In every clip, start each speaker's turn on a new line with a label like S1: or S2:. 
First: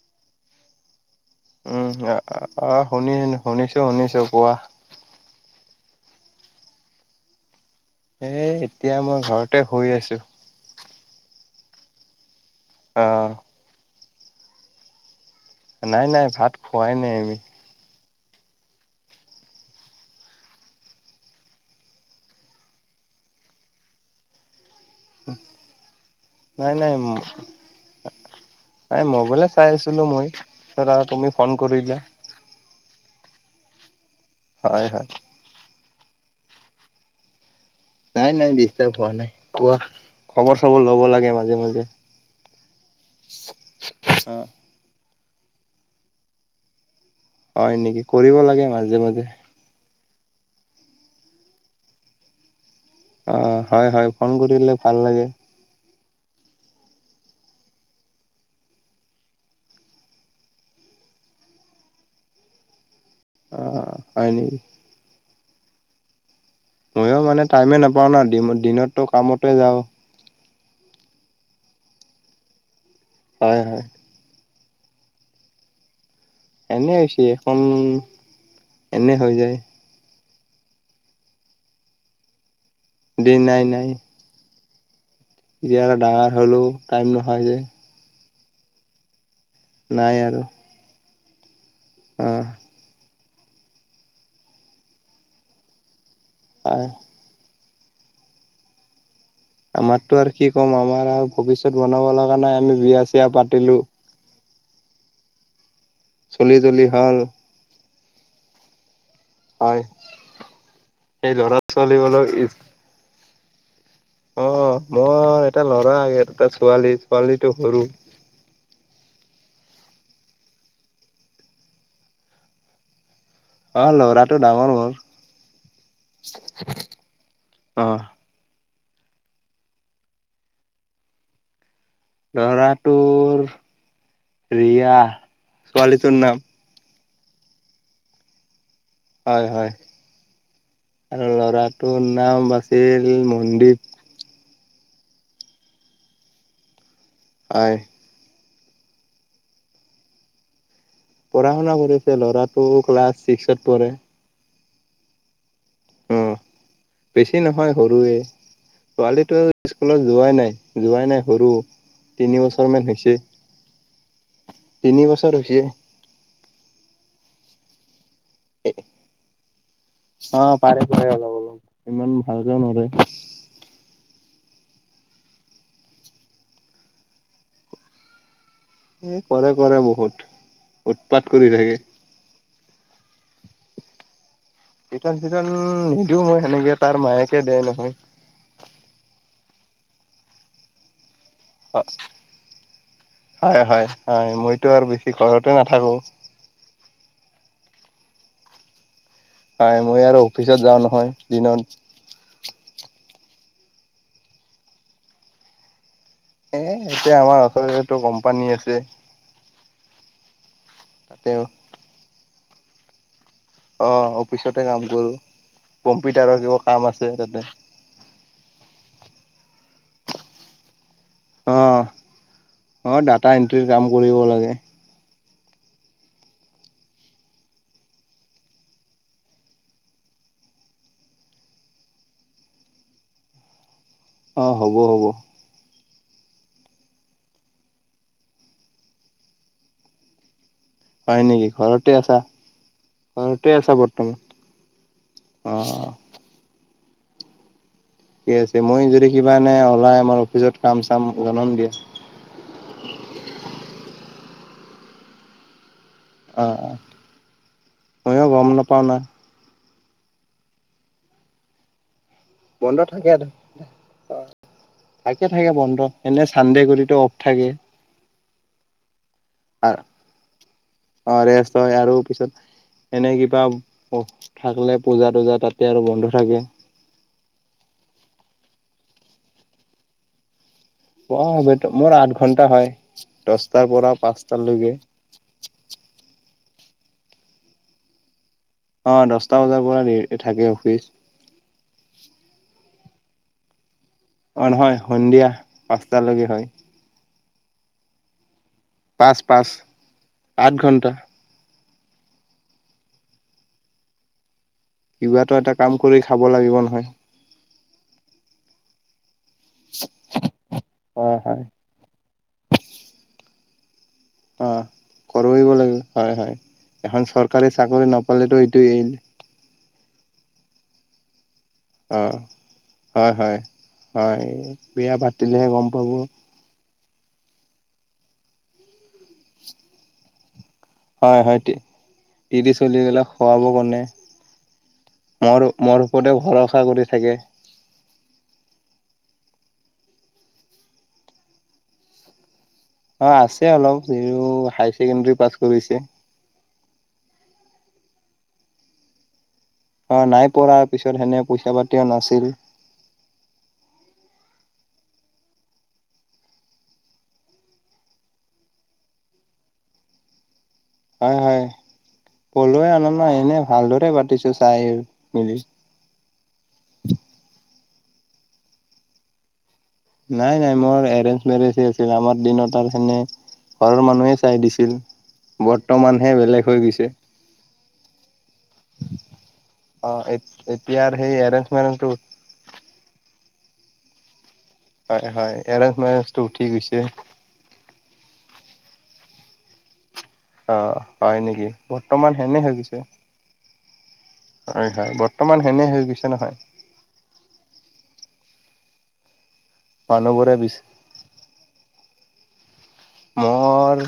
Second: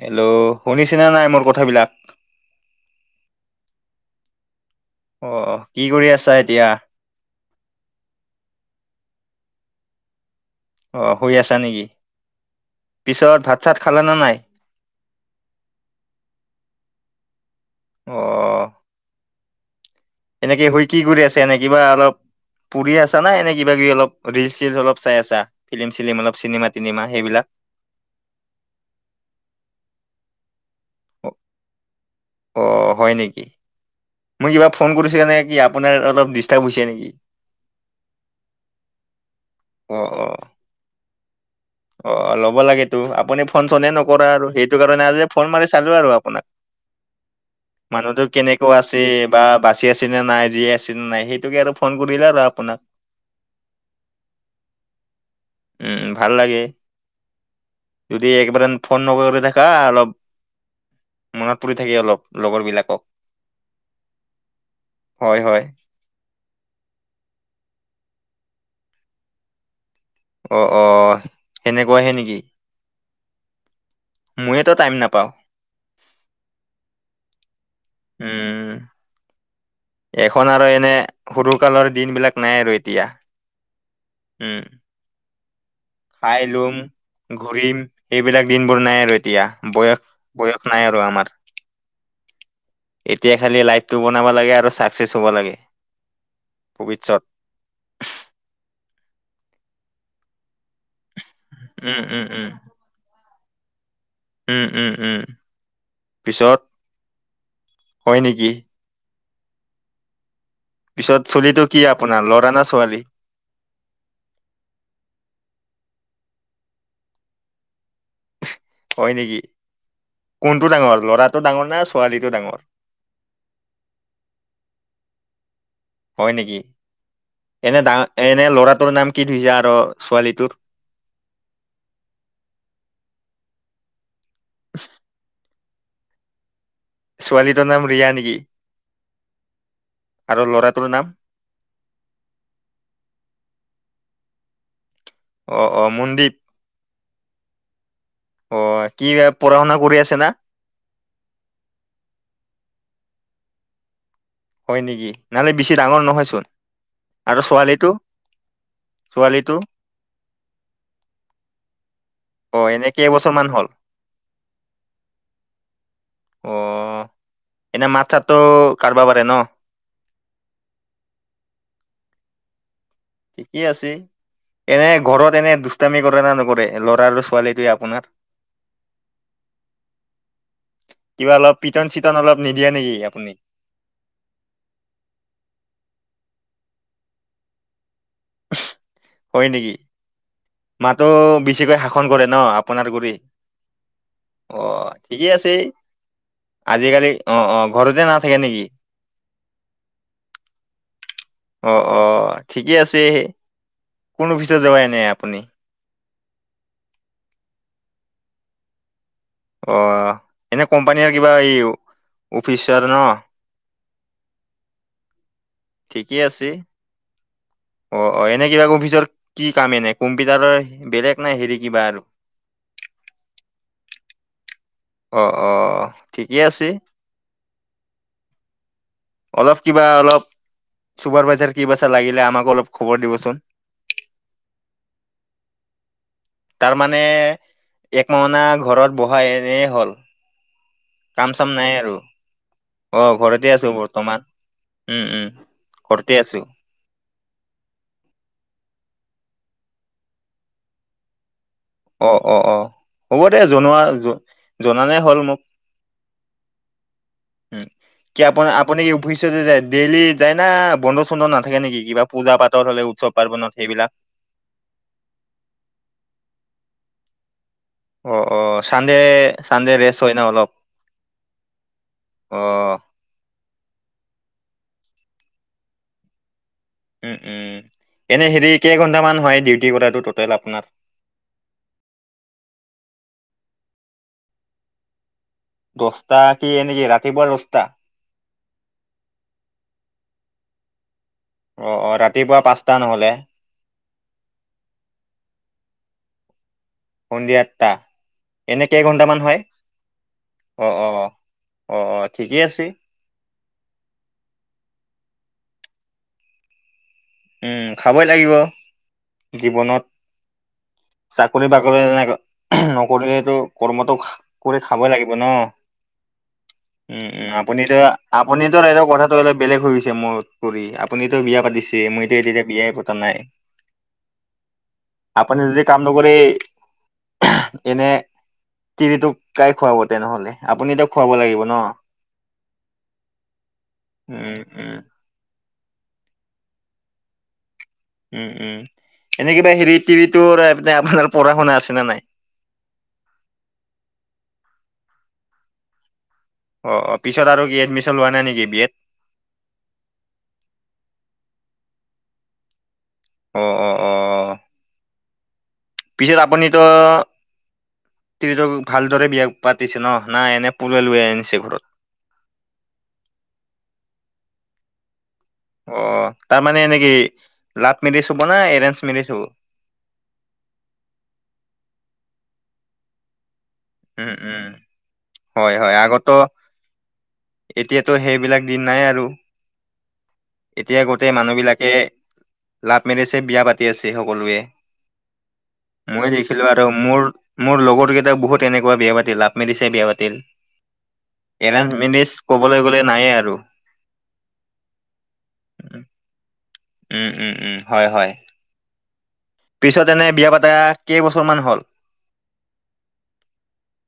S1: Hello শুনিছেনে নাই? মোৰ কথাবিলাক?
S2: উম অহ শুনি শু শুনিছো শুনিছো কোৱা।
S1: অ অ কি কৰি আছা এতিয়া?
S2: এই এতিয়া মই ঘৰতে শুই আছোঁ।
S1: অঁ শুই আছা নেকি?
S2: অ'
S1: পিছত ভাত চাত খালে নে নাই?
S2: নাই নাই ভাত খোৱাই নাই আমি।
S1: অ। এনেকে শুই কি কৰি আছে এনেই কিবা অলপ পৰি আছা না এনেই কিবা কিবি অলপ ৰিলছ চিলছ অলপ- চায় আছা। ফিলিম চিলিম অলপ চিনেমা তিনিমা সেইবিলাক।
S2: মবাইলে চায় আছিলো মই। তাৰপিছত আৰু তুমি ফোন কৰিলা।
S1: অ হয় নেকি মই কিবা
S2: হয়
S1: ফোন
S2: হয়
S1: কৰিছিল নে কি আপোনাৰ অলপ ডিষ্টাৰ্ব হৈছে নেকি?
S2: নাই নাই ডিষ্টাৰ্ব হোৱা নাই। কোৱা
S1: অ' অ'
S2: খবৰ চবৰ লব লাগে মাজে মাজে।
S1: অ ল'ব লাগেতো আপুনি ফোন চনে নকৰা আৰু।
S2: অ'।
S1: সেইটো কাৰণে আজি ফোন মাৰি চালো আৰু আপোনাক।
S2: হয় নেকি
S1: মানুহতো
S2: কৰিব লাগে
S1: কেনেকুৱা আছে
S2: মাজে মাজে।
S1: বা বাচি আছে নে নাই জীয়াই আছে নে নাই সেইটোকে আৰু ফোন কৰিলে আৰু আপোনাক।
S2: অ হয় হয় ফোন কৰিলে ভাল লাগে।
S1: উম ভাল লাগে যদি একবাৰ ফোন নকৰিলে এনেকা অলপ মনত পৰি থাকি অলপ লগৰবিলাকক।
S2: অ হয় নকি?
S1: হয় হয়।
S2: ময়ো মানে টাইমে নাপাও ন দিন দিনততো কামতে যাওঁ।
S1: অ অ সেনেকুৱাহে নেকি?
S2: হয় হয়।
S1: ময়েতো টাইম নাপাওঁ।
S2: এনে হৈছে এখন
S1: উম
S2: এনে হৈ যায়।
S1: এখন আৰু এনে সৰু কালৰ দিন বিলাক নাই আৰু। এতিয়া
S2: দিন‌ নাই নাই।
S1: উম
S2: এতিয়া আৰু ডাঙৰ
S1: খাই
S2: হ'লো
S1: লম
S2: টাইম নোহোৱা হৈ যায়।
S1: ঘূৰিম এইবিলাক দিনবোৰ নাই আৰু এতিয়া বয়স বয়স নাই আৰু আমাৰ।
S2: অহ।
S1: এতিয়া খালি লাইফটো বনাব লাগে আৰু ছাকচেছ হ'ব লাগে ভৱিষ্যত।
S2: আমাৰতো আৰু কি ক'ম আমাৰ আৰু ভৱিষ্যত
S1: উম
S2: বনাব
S1: উম
S2: লগা
S1: উম
S2: নাই আমি বিয়া চিয়া পাতিলো।
S1: উম উম উম।
S2: চলি
S1: পিছত
S2: তলি হ'ল।
S1: হয় নেকি?
S2: হয়।
S1: পিছত
S2: সেই ল'ৰা
S1: চলিতটো কি
S2: ছোৱালীবোৰক
S1: আপোনাৰ ল'ৰা না ছোৱালী?
S2: অ মোৰ এটা ল'ৰা আৰু এটা ছোৱালী, ছোৱালীটো সৰু।
S1: হয় নেকি? কোনটো ডাঙৰ ল'ৰাটো ডাঙৰ না ছোৱালীটো ডাঙৰ?
S2: অ লৰাটো ডাঙৰ হ'ল।
S1: হয় নেকি এনে
S2: অ
S1: ডাঙ এনে ল'ৰা তোৰ নাম কি থৈছা আৰু ছোৱালীটোৰ?
S2: লৰাটোৰ ৰিয়া ছোৱালীটোৰ নাম।
S1: ছোৱালীটোৰ নাম ৰিয়া নেকি?
S2: হয় হয়
S1: আৰু ল'ৰাটোৰ নাম?
S2: আৰু ল'ৰাটোৰ নাম আছিল মনদীপ।
S1: অ অ মনদ্বীপ।
S2: হয়।
S1: অ কি পঢ়া শুনা কৰি আছে না?
S2: পঢ়া শুনা কৰিছে ল'ৰাটোটো ক্লাছ ছিক্সত পঢ়
S1: হয় নেকি নহলে বেছি ডাঙৰ নহয় চোন
S2: বেছি নহয় সৰুৱে ছোৱালীটো স্কুলত যোৱাই নাই যোৱাই নাই সৰু তিনি
S1: অ',
S2: বছৰ
S1: এনে
S2: মান হৈছে
S1: কেইবছৰ মান হ'ল?
S2: তিনি বছৰ হৈছে
S1: অ এনে মাথা
S2: অ পাৰে পাৰে অলপ অলপ ইমান ভালকেও নৰে
S1: ঠিকেই আছে এনে ঘৰত এনে দুষ্টামি কৰে ন নকৰে ল'ৰা আৰু ছোৱালীটোৱে আপোনাৰ
S2: এ কৰে কৰে বহুত উৎপাত কৰি থাকে
S1: দিয়া নেকি আপুনি
S2: ইতন চিতন নিদিওঁ মই সেনেকে তাৰ মায়েকে দেই নহয়
S1: হয়নেকি মাক নিচিনা শাসন কৰে ন আপোনাৰ কৰি
S2: হয় হয় হয়
S1: অ
S2: মইতো আৰু বেছি
S1: ঠিকে
S2: ঘৰতে
S1: আছে এই
S2: নাথাকো
S1: আজিকালি অ অ ঘৰতে নাথাকে নেকি
S2: হয় মই আৰু অফিচত যাওঁ নহয় দিনত
S1: অ অ ঠিকে আছে কোন অফিচত যাবাই এনে আপুনি
S2: এ এতিয়া আমাৰ ওচৰতে কোম্পানী আছে
S1: অ এনে কোম্পানীৰ কিবা
S2: তাতে
S1: এই অফিচাৰ ন
S2: অ অফিচতে কাম কৰো
S1: ঠিকেই
S2: কম্পিউটাৰৰ
S1: আছে
S2: কিবা কাম আছে তাতে
S1: অ অ এনে কিবা অফিচৰ কি কাম এনে কম্পিউটাৰৰ বেলেগ নাই হেৰি
S2: অ
S1: কিবা আৰু?
S2: অ ডাটা এন্ট্ৰি কাম কৰিব লাগে
S1: আহ আহ ঠিকেই আছে অলপ কিবা অলপ চুপাৰ ভাইজাৰ ক বাাচা লাগিলে আমাকো অলপ খবৰ দিবচোন
S2: অঁ হ'ব হ'ব
S1: তাৰমানানে এক মাহনা ঘৰত বহাই এনেই হ'ল
S2: হয়
S1: কাম
S2: নেকি
S1: চাম নাই আৰু
S2: ঘৰতে আছা
S1: অ ঘৰতে আছো বৰ্তমান উম উম
S2: অ।
S1: ঘৰতে আছো
S2: ক আছে মই যদি কিবা এনে ওলাই আমাৰ অফিচত কাম চাম জনন দিয়া
S1: অ অ অ হ'ব দে জনোৱা জনালে হ'ল মোক
S2: অ অ।
S1: কি
S2: ময়ো
S1: আ
S2: গম
S1: আপনি
S2: নাপাও না
S1: ভষ্যত জাইনেকি ডেইলি যায় না বন্ধ চন্ধ নাথাকে নেকি কিবা পূজা পাতল
S2: বন্ধ
S1: হলে
S2: থাকে
S1: উৎসৱ
S2: আৰু
S1: পাৰ্বনত সেইবিলাক
S2: থাকে থাকে বন্ধ এনে চানডে গ অফ থাকে
S1: অ অ চানডে চানডে ৰেষ্ট হয় ন অলপ
S2: অ ৰেষ্ট হয় আৰু
S1: অ
S2: পিছত এনে কিবা অ থাকিলে পূজা টজা তাতে আৰু বন্ধ থাকে
S1: উম উম এনে হেৰি কেইঘন্টামান হয় ডিউটি কৰাটো টটেল আপোনাৰ
S2: অ মোৰ আঠ ঘন্টা হয় দহটাৰ পৰা পাঁচটালৈকে
S1: দছটা কি নেকি ৰাতিপুৱা দছটা
S2: অ দহটা বজাৰ পৰা থাকে অফিচ
S1: অ অ ৰাতিপুৱা পাঁচটা নহলে
S2: অ নহয় সন্ধিয়া পাঁচটালৈকে হয়
S1: সন্ধিয়া আঠটা এনে কেই
S2: পাঁচ
S1: ঘন্টামান হয়
S2: পাঁচ আঠ
S1: অ অ
S2: ঘন্টা
S1: অ আহ ঠিকেই আছে
S2: কিবাতো এটা কাম কৰি খাব লাগিব নহয়
S1: উম খাবই লাগিব জীৱনত
S2: হয় হয়
S1: চাকৰি বাকৰি এনে নকৰিলে কৰ্ম ত
S2: অ
S1: কৰি খাব লাগিব ন
S2: কৰিব লাগিব হয় হয় এখন
S1: উম উম
S2: চৰকাৰী
S1: আপুনিতো
S2: চাকৰি নাপালেতো
S1: আপুনিতো
S2: এইটো এই
S1: এনেও কথাটো অলপ বেলেগ হৈ গৈছে মনত পৰি আপুনিতো বিয়া পাতি
S2: অ
S1: মইতো এতিয়া বিয়াই পতা
S2: হয়
S1: নাই।
S2: হয় হয় বিয়া
S1: আপুনি
S2: পাতিলেহে
S1: যদি
S2: গম
S1: কাম
S2: পাব।
S1: নকৰি এনে তিৰিটোক গাই খুৱাব তেনেহ'লে আপুনি তাক খুৱাব
S2: হয় হয়
S1: লাগিব নহ।
S2: তিৰি চলি গেলাক খুৱাব কাৰণে
S1: উম উম
S2: মোৰ মোৰ ওপৰতে ভৰসা কৰি থাকে।
S1: উম উম এনে কিবা হেৰি টিভিটো আপোনাৰ পঢ়া শুনা আছে নে নাই
S2: অ আছে অলপ যিটো হাই ছেকেণ্ডাৰী পাছ কৰিছে।
S1: অ পিছত আৰু কি এডমিচন লোৱা নাই নেকি বিয়েত
S2: অ নাই পঢ়াৰ পিছত সেনে পইচা পাতিও নাছিল।
S1: অ অ অ- পিছত আপুনিতো ভালদৰে বিয়া পাতিছে ন নাই এনে- পলুৱাই লৈ
S2: হয়
S1: আনিছে
S2: হয়
S1: ঘৰত?
S2: পলুৱাই আন নাই এনে ভালদৰে পাতিছোঁ চাই- মিলি
S1: অ তাৰ মানে নেকি লাভ এৰিঞ্চ হব নে এৰেঞ্চ মেৰিজ হব।
S2: নাই নাই মোৰ এৰেঞ্জ মেৰেজ এহ আছিল আমাৰ দিনত আৰু সেনে ঘৰৰ মানুহে
S1: উম উম
S2: চাই দিছিল
S1: হয় হয় আগতো
S2: বৰ্তমানহে বেলেগ হৈ গৈছে।
S1: এতিয়াতো সেইবিলাক দিন নাই আৰু
S2: অ
S1: এতিয়া
S2: এতিয়াৰ
S1: গোটেই
S2: সেই এৰেঞ্জ
S1: মানুহবিলাকে
S2: মেৰেজটো
S1: লাভমেৰিজয়ে বিয়া পাতি পাতি আছে সকলোৱে
S2: হয় হয় এৰেঞ্জ
S1: মই
S2: মেৰেজটো উঠি
S1: দেখিলোঁ আৰু
S2: গৈছে
S1: মোৰ মোৰ লগৰ কেইটাক বহুত তেনেকুৱা বিয়া পাতি লাভ মেৰিচ এহ বিয়া পাতি
S2: অ হয় নেকি বৰ্তমান হেনে হৈ
S1: ক'বলৈ গ'লে
S2: গৈছে।
S1: নায়ে আৰু।
S2: হয় হয় বৰ্তমান হেনে হৈ গৈছে নহয়।
S1: উম উম উম হয় হয়। পিছত এনে বিয়া
S2: মানুহবোৰে
S1: পাতা
S2: বিচাৰে
S1: কেইবছৰমান হ'ল।
S2: মোৰ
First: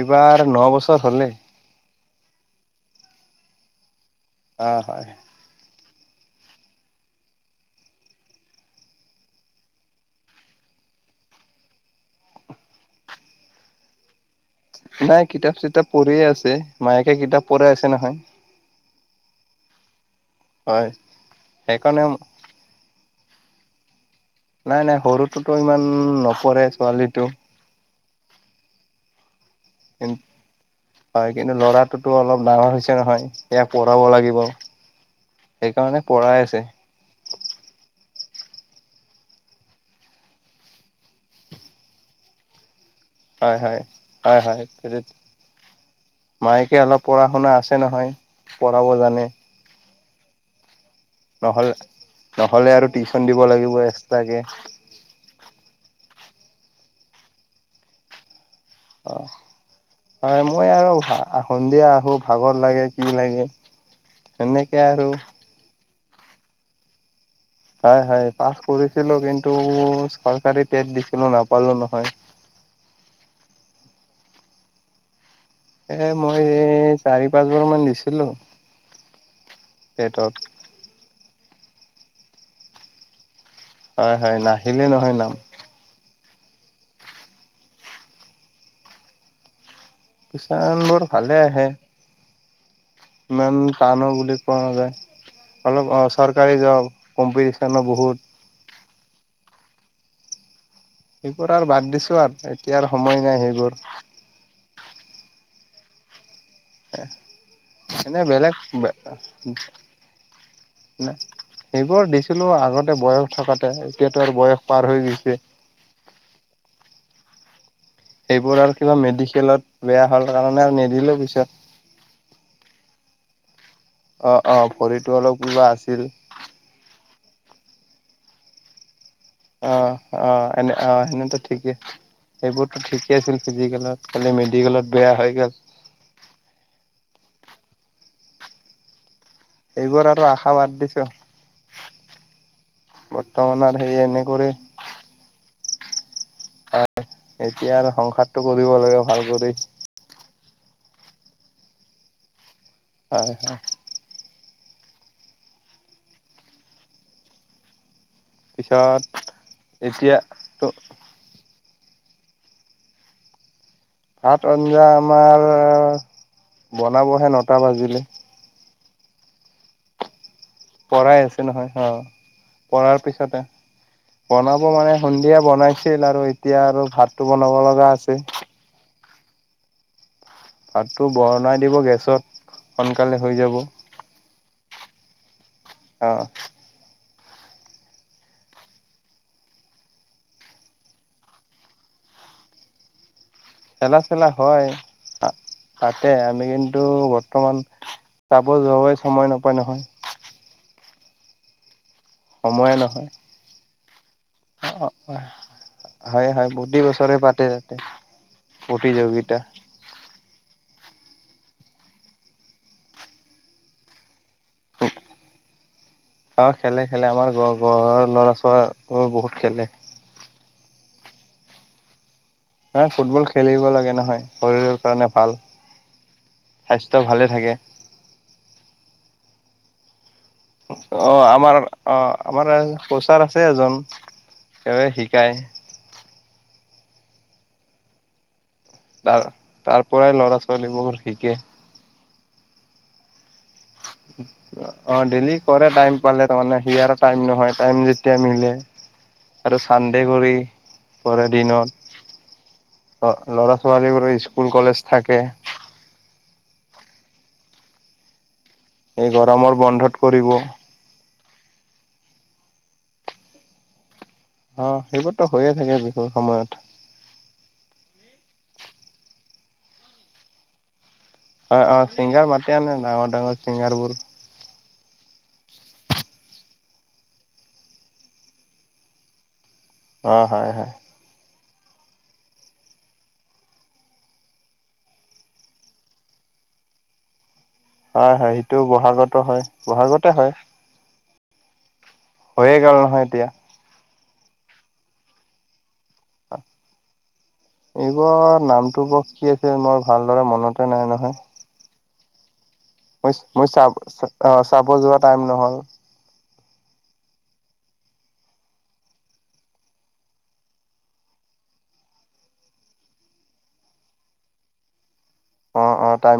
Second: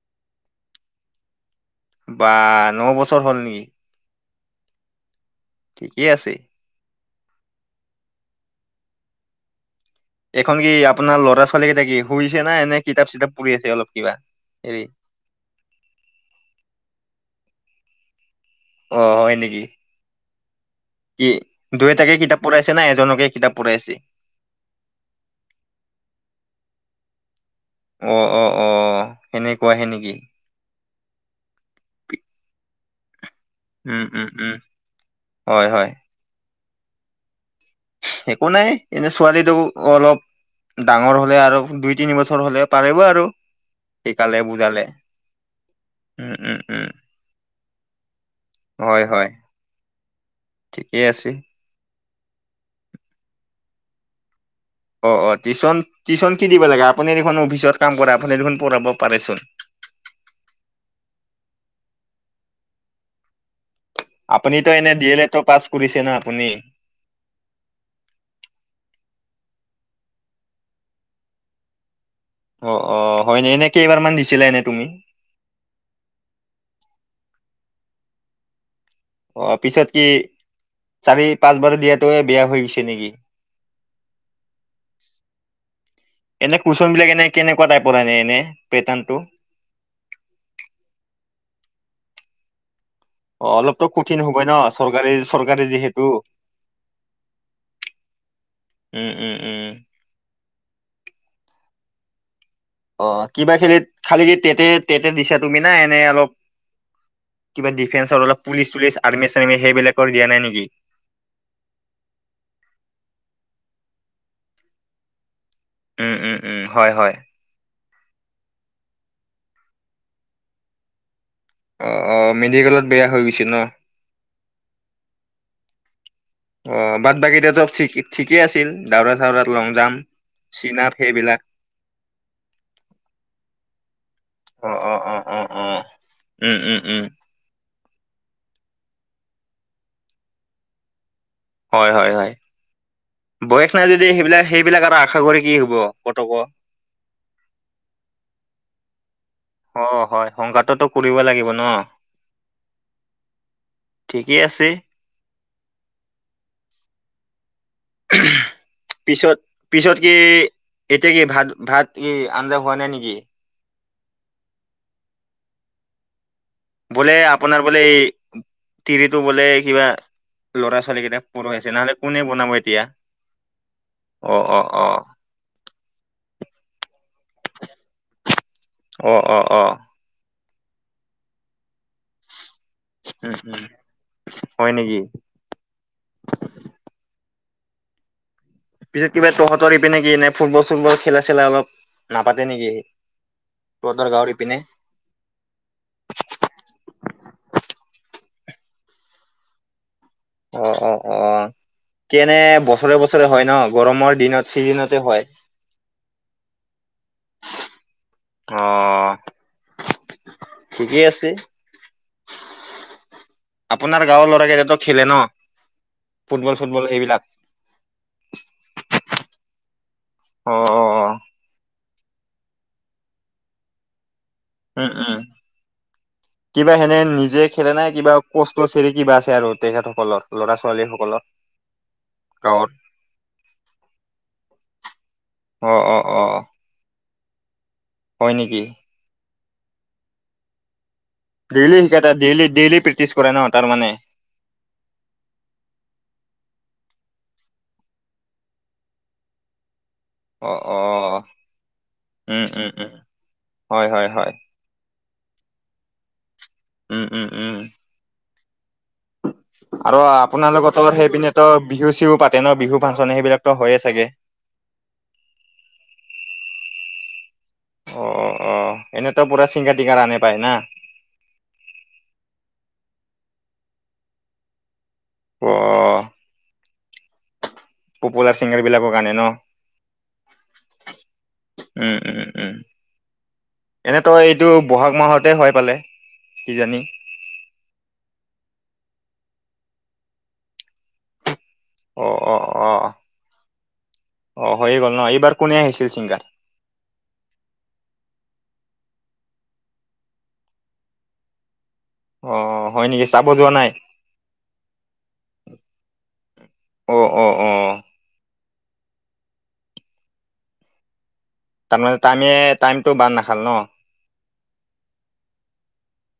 S2: এইবাৰ ন বছৰ হ'লে
S1: বাহ ন বছৰ হ'ল নেকি
S2: অ হয়।
S1: ঠিকেই আছে। এখন কি আপোনাৰ লৰা ছোৱালী কেইটা শুইছে না এনে কিতাপ চিতাপ পৰি আছে অলপ কিবা। হেৰি
S2: নাই কিতাপ চিতাপ পঢ়িয়ে আছে মায়েকে কিতাপ পঢ়াই আছে নহয়।
S1: অ হয় নেকি
S2: হয়
S1: কি
S2: সেইকাৰণে
S1: দুয়োটাকে কিতাপ পঢ়াইছে না এজনকে কিতাপ পঢ়াই আছে।
S2: নাই নাই সৰুটোতো ইমান নপৰে ছোৱালীটো
S1: অহ অহ অহ
S2: কিন হয় কিন্তু ল'ৰাটোতো অলপ ডাঙৰ হৈছে নহয়। ইয়াক
S1: উম,
S2: পঢ়াব
S1: উম,
S2: লাগিব
S1: উম, হয়, হয়।
S2: সেইকাৰণে পঢ়াই আছে।
S1: একো নাই এনে ছোৱালীটো অলপ ডাঙৰ হলে আৰু দুই তিনি বছৰ হলে পাৰিব আৰু
S2: হয় হয় হয়
S1: শিকালে
S2: হয়
S1: বুজালে উম, উম,
S2: মায়েকে
S1: উম।
S2: অলপ পঢ়া শুনা আছে নহয় পঢ়াব
S1: হয়
S2: জানে।
S1: হয় ঠিকেই আছে।
S2: নহ'লে নহ'লে আৰু টিউচন দিব লাগিব এক্সট্ৰাকে।
S1: অ অ টিউচন টিউচন কি দিব লাগে আপুনি দেখোন অফিচত কাম কৰে আপুনি দেখোন পঢ়াব
S2: অ
S1: পাৰেচোন
S2: হয় মই আৰু সন্ধিয়া আহোঁ। ভাগৰ লাগে কি লাগে।
S1: আপুনিতো
S2: সেনেকে
S1: এনে
S2: আৰু
S1: ডি এল এডটো পাছ কৰিছে ন আপুনি
S2: হয় হয় পাছ কৰিছিলো কিন্তু চৰকাৰী টেট দিছিলো নাপালো নহয়।
S1: অ অ হয়নে এনে কেইবাৰমান দিছিলা এনে তুমি
S2: এ মই এই চাৰি পাঁচ বাৰ মান দিছিলোঁ।
S1: অ পিছত কি চাৰি পাঁচ বাৰ দিয়াতোয়ে বেয়া হৈ গৈছে নেকি?
S2: হয় হয় নাহিলে নহয় নাম
S1: এনে কুৱচন বিলাক এনে কেনেকুৱা টাইপৰ আনে এনে পেটাৰ্টো
S2: কিছাণ বোৰ ভালে আহে
S1: অ
S2: ইমান
S1: অলপতো
S2: টানো
S1: কঠিন
S2: বুলি
S1: হব
S2: কোৱা
S1: ন
S2: নাযায়
S1: চৰকাৰী চৰকাৰী
S2: অলপ অ
S1: যিহেতু
S2: চৰকাৰী জব কম্পিটিচনো বহুত
S1: উম উম উম
S2: সব আৰু বাদ দিছো আৰু এতিয়া আৰু
S1: অ
S2: সময় নাই
S1: কিবা
S2: সেইবোৰ
S1: খেলি খালি তেতে তেতে দিছা তুমি না এনেই অলপ কিবা
S2: এনে
S1: ডিফেন্সৰ অলপ
S2: বেলেগ
S1: পুলিচ চুলিচ আৰ্মি চাৰমি সেইবিলাকৰ দিয়া নাই নেকি
S2: সেইবোৰ দিছিলো আগতে বয়স থকাতে এতিয়াতো আৰু বয়স পাৰ হৈ গৈছে
S1: উম উম উম হয় হয়
S2: সেইবোৰ আৰু কিবা মেডিকেলত বেয়া হল কাৰণে আৰু নিদিলো পিছত
S1: অ অ মেডিকেলত বেয়া হৈ গৈছে ন
S2: অ অ ভৰিতটো অলপ কা আছিল
S1: অ বাদ বাকী টো চপ ঠিকে ঠিকেই আছিল দাউৰা চাউৰাত লং
S2: আহ
S1: জাম্প
S2: আহ এনে
S1: চিন আপ
S2: আহ এনেতো
S1: সেইবিলাক
S2: ঠিক। সেইবোৰতো ঠিকেই আছিল ফিজিকেলত খালি
S1: অ
S2: মেডিকেলত
S1: অ
S2: বেয়া
S1: অ
S2: হৈ
S1: অ
S2: গল
S1: অ উম উম উম।
S2: এইবোৰ আৰু আশা বাদ দিছো।
S1: হয় হয় হয় বয়স
S2: বৰ্তমানৰ
S1: নাই
S2: সেই
S1: যদি
S2: এনে
S1: সেইবিলাক
S2: কৰি
S1: সেইবিলাক এটা আশা কৰি কি হব। কতক
S2: হয় এতিয়া আৰু সংসাৰটো কৰিব লাগে ভাল কৰি।
S1: অ হয় সংঘাততো কৰিব লাগিব ন।
S2: হয় হয়।
S1: ঠিকেই আছে। পিছত পিছত কি
S2: এতিয়া
S1: এতিয়া কি ভাত ভাত। কি আধা হোৱা নাই নেকি।
S2: ভাত আঞ্জা আমাৰ।
S1: বোলে
S2: বনাবহে নটা
S1: আপোনাৰ বোলে
S2: বাজিলে
S1: এই তিৰিটো বোলে কিবা। ল'ৰা ছোৱালী
S2: পঢ়াই
S1: কেইটাক
S2: আছে নহয়
S1: পৰিছে নহলে
S2: অ',
S1: কোনে বনাব এতিয়া।
S2: পঢ়াৰ পিছতে
S1: অ অ
S2: বনাব মানে
S1: অ
S2: সন্ধিয়া বনাইছিল আৰু এতিয়া আৰু ভাতটো বনাব লগা আছে।
S1: অ অ অ।
S2: ভাতটো বনাই দিব গেছত সোনকালে হৈ
S1: উম,
S2: যাব।
S1: উম, হয় নেকি?
S2: অ।
S1: পিছত কিবা তহঁতৰৰি পি নেকি এনেই ফুটবল চুটবল খেলা চেলা অলপ নাপাতে নেকি।
S2: চেলা
S1: তহঁতৰ
S2: চেলা
S1: গাঁৱৰ ইপিনে?
S2: হয় তাতে আমি কিন্তু বৰ্তমান। যাব যোৱাই সময় নাপায় নহয়।
S1: অ অ অ কেনে বছৰে বছৰে হয় ন গৰমৰ। দিনত
S2: অ অ
S1: চিজনতে হয়।
S2: হয় হয় বহি বছৰে পাতে তাতে। প্ৰতিযোগিতা।
S1: থিকেই আছে। আপোনাৰ গাঁৱৰ ল'ৰাৰাক এতিাতো খেলে ন।
S2: অ
S1: ফুটবল
S2: খেলে
S1: চুটবল
S2: খেলে
S1: এইবিলাক?
S2: আমাৰ ঘৰৰ লৰা ছাল বহুত খেলে।
S1: অ অ অ।
S2: ন ফুটবল খেলিব লাগে নহয়। শৰীৰৰ
S1: উম
S2: কাৰণে
S1: উম
S2: ভাল
S1: কিবা সেনে
S2: স্বাস্থ্য ভালে
S1: নিজে
S2: থাকে।
S1: খেলে নাই কিবা কষ্ট চেৰি কিবা আছে। আৰু তেখেতসকলৰ। ল'ৰা ছোৱালী
S2: অ
S1: সকলৰ?
S2: আমাৰ অ আমাৰ
S1: গাঁৱত
S2: শৌচাৰ আছে এজন। কেব শিকায়।
S1: অ', অ', অ। হয় নেকি।
S2: তাৰ তাৰ পৰাই ল'ৰা ছোৱালীবোৰ শিকে।
S1: টা ড ডেইেলি ডেইেলি প্ৰেকটিছ
S2: অ ডেলি কৰে টাইম পালে তাৰ মানে সি আৰু। টাইম নহয় টাইম যেতিয়া মিলে। সান্দে কৰি
S1: অ অ
S2: প দিনত।
S1: উম উম উম
S2: [inaudible] অ ল'ৰা
S1: হয় হয়
S2: ছোৱালীবোৰো
S1: হয়
S2: স্কুল কলেজ থাকে।
S1: উম উম উম।
S2: এই গৰমৰ বন্ধত
S1: আৰু
S2: কৰিব
S1: আপোনালোক তো সেইপিনে ত বিহু চিহু পাতে ন বিহু ফাংচন সেইবিলাক ত হয় চাগে।
S2: অ সেইবোৰতো হৈয়ে থাকে বিহুৰ সময়ত।
S1: অ অ এনেতো পুৰা চিংগা তিঙা আনে পায় না।
S2: অ অ চিংগাৰ মাতি আনে ডাঙৰ ডাঙৰ ছিংগাৰ বোৰ।
S1: অহ। পপুলাৰ ছিংগাৰ বিলাকো আনে ন।
S2: অ হয় হয়।
S1: উম উম উম। এনে তই এইটো বহাগ মাহতে হয় পালে, কি জানি?
S2: হয় হয় সেইটো বহাগতো হয় বহাগতে হয়।
S1: অ অঁ
S2: হৈয়ে গ'ল
S1: অঁ।
S2: নহয় এতিয়া
S1: অ হৈয়ে গ'ল ন এইবাৰ কোনে আহিছিল ছিংগাৰ?
S2: এইবাৰ নামটো বৰ কি আছিল মই ভালদৰে মনতে নাই নহয়।
S1: অ। হয় নেকি
S2: মই
S1: চাব
S2: মই
S1: যোৱা
S2: চ
S1: নাই
S2: অ চাব যোৱা টাইম নহল।
S1: অ অ অ। তাৰমানে টাইমে টাইমটো বান নাখাল ন?
S2: অ অ তাই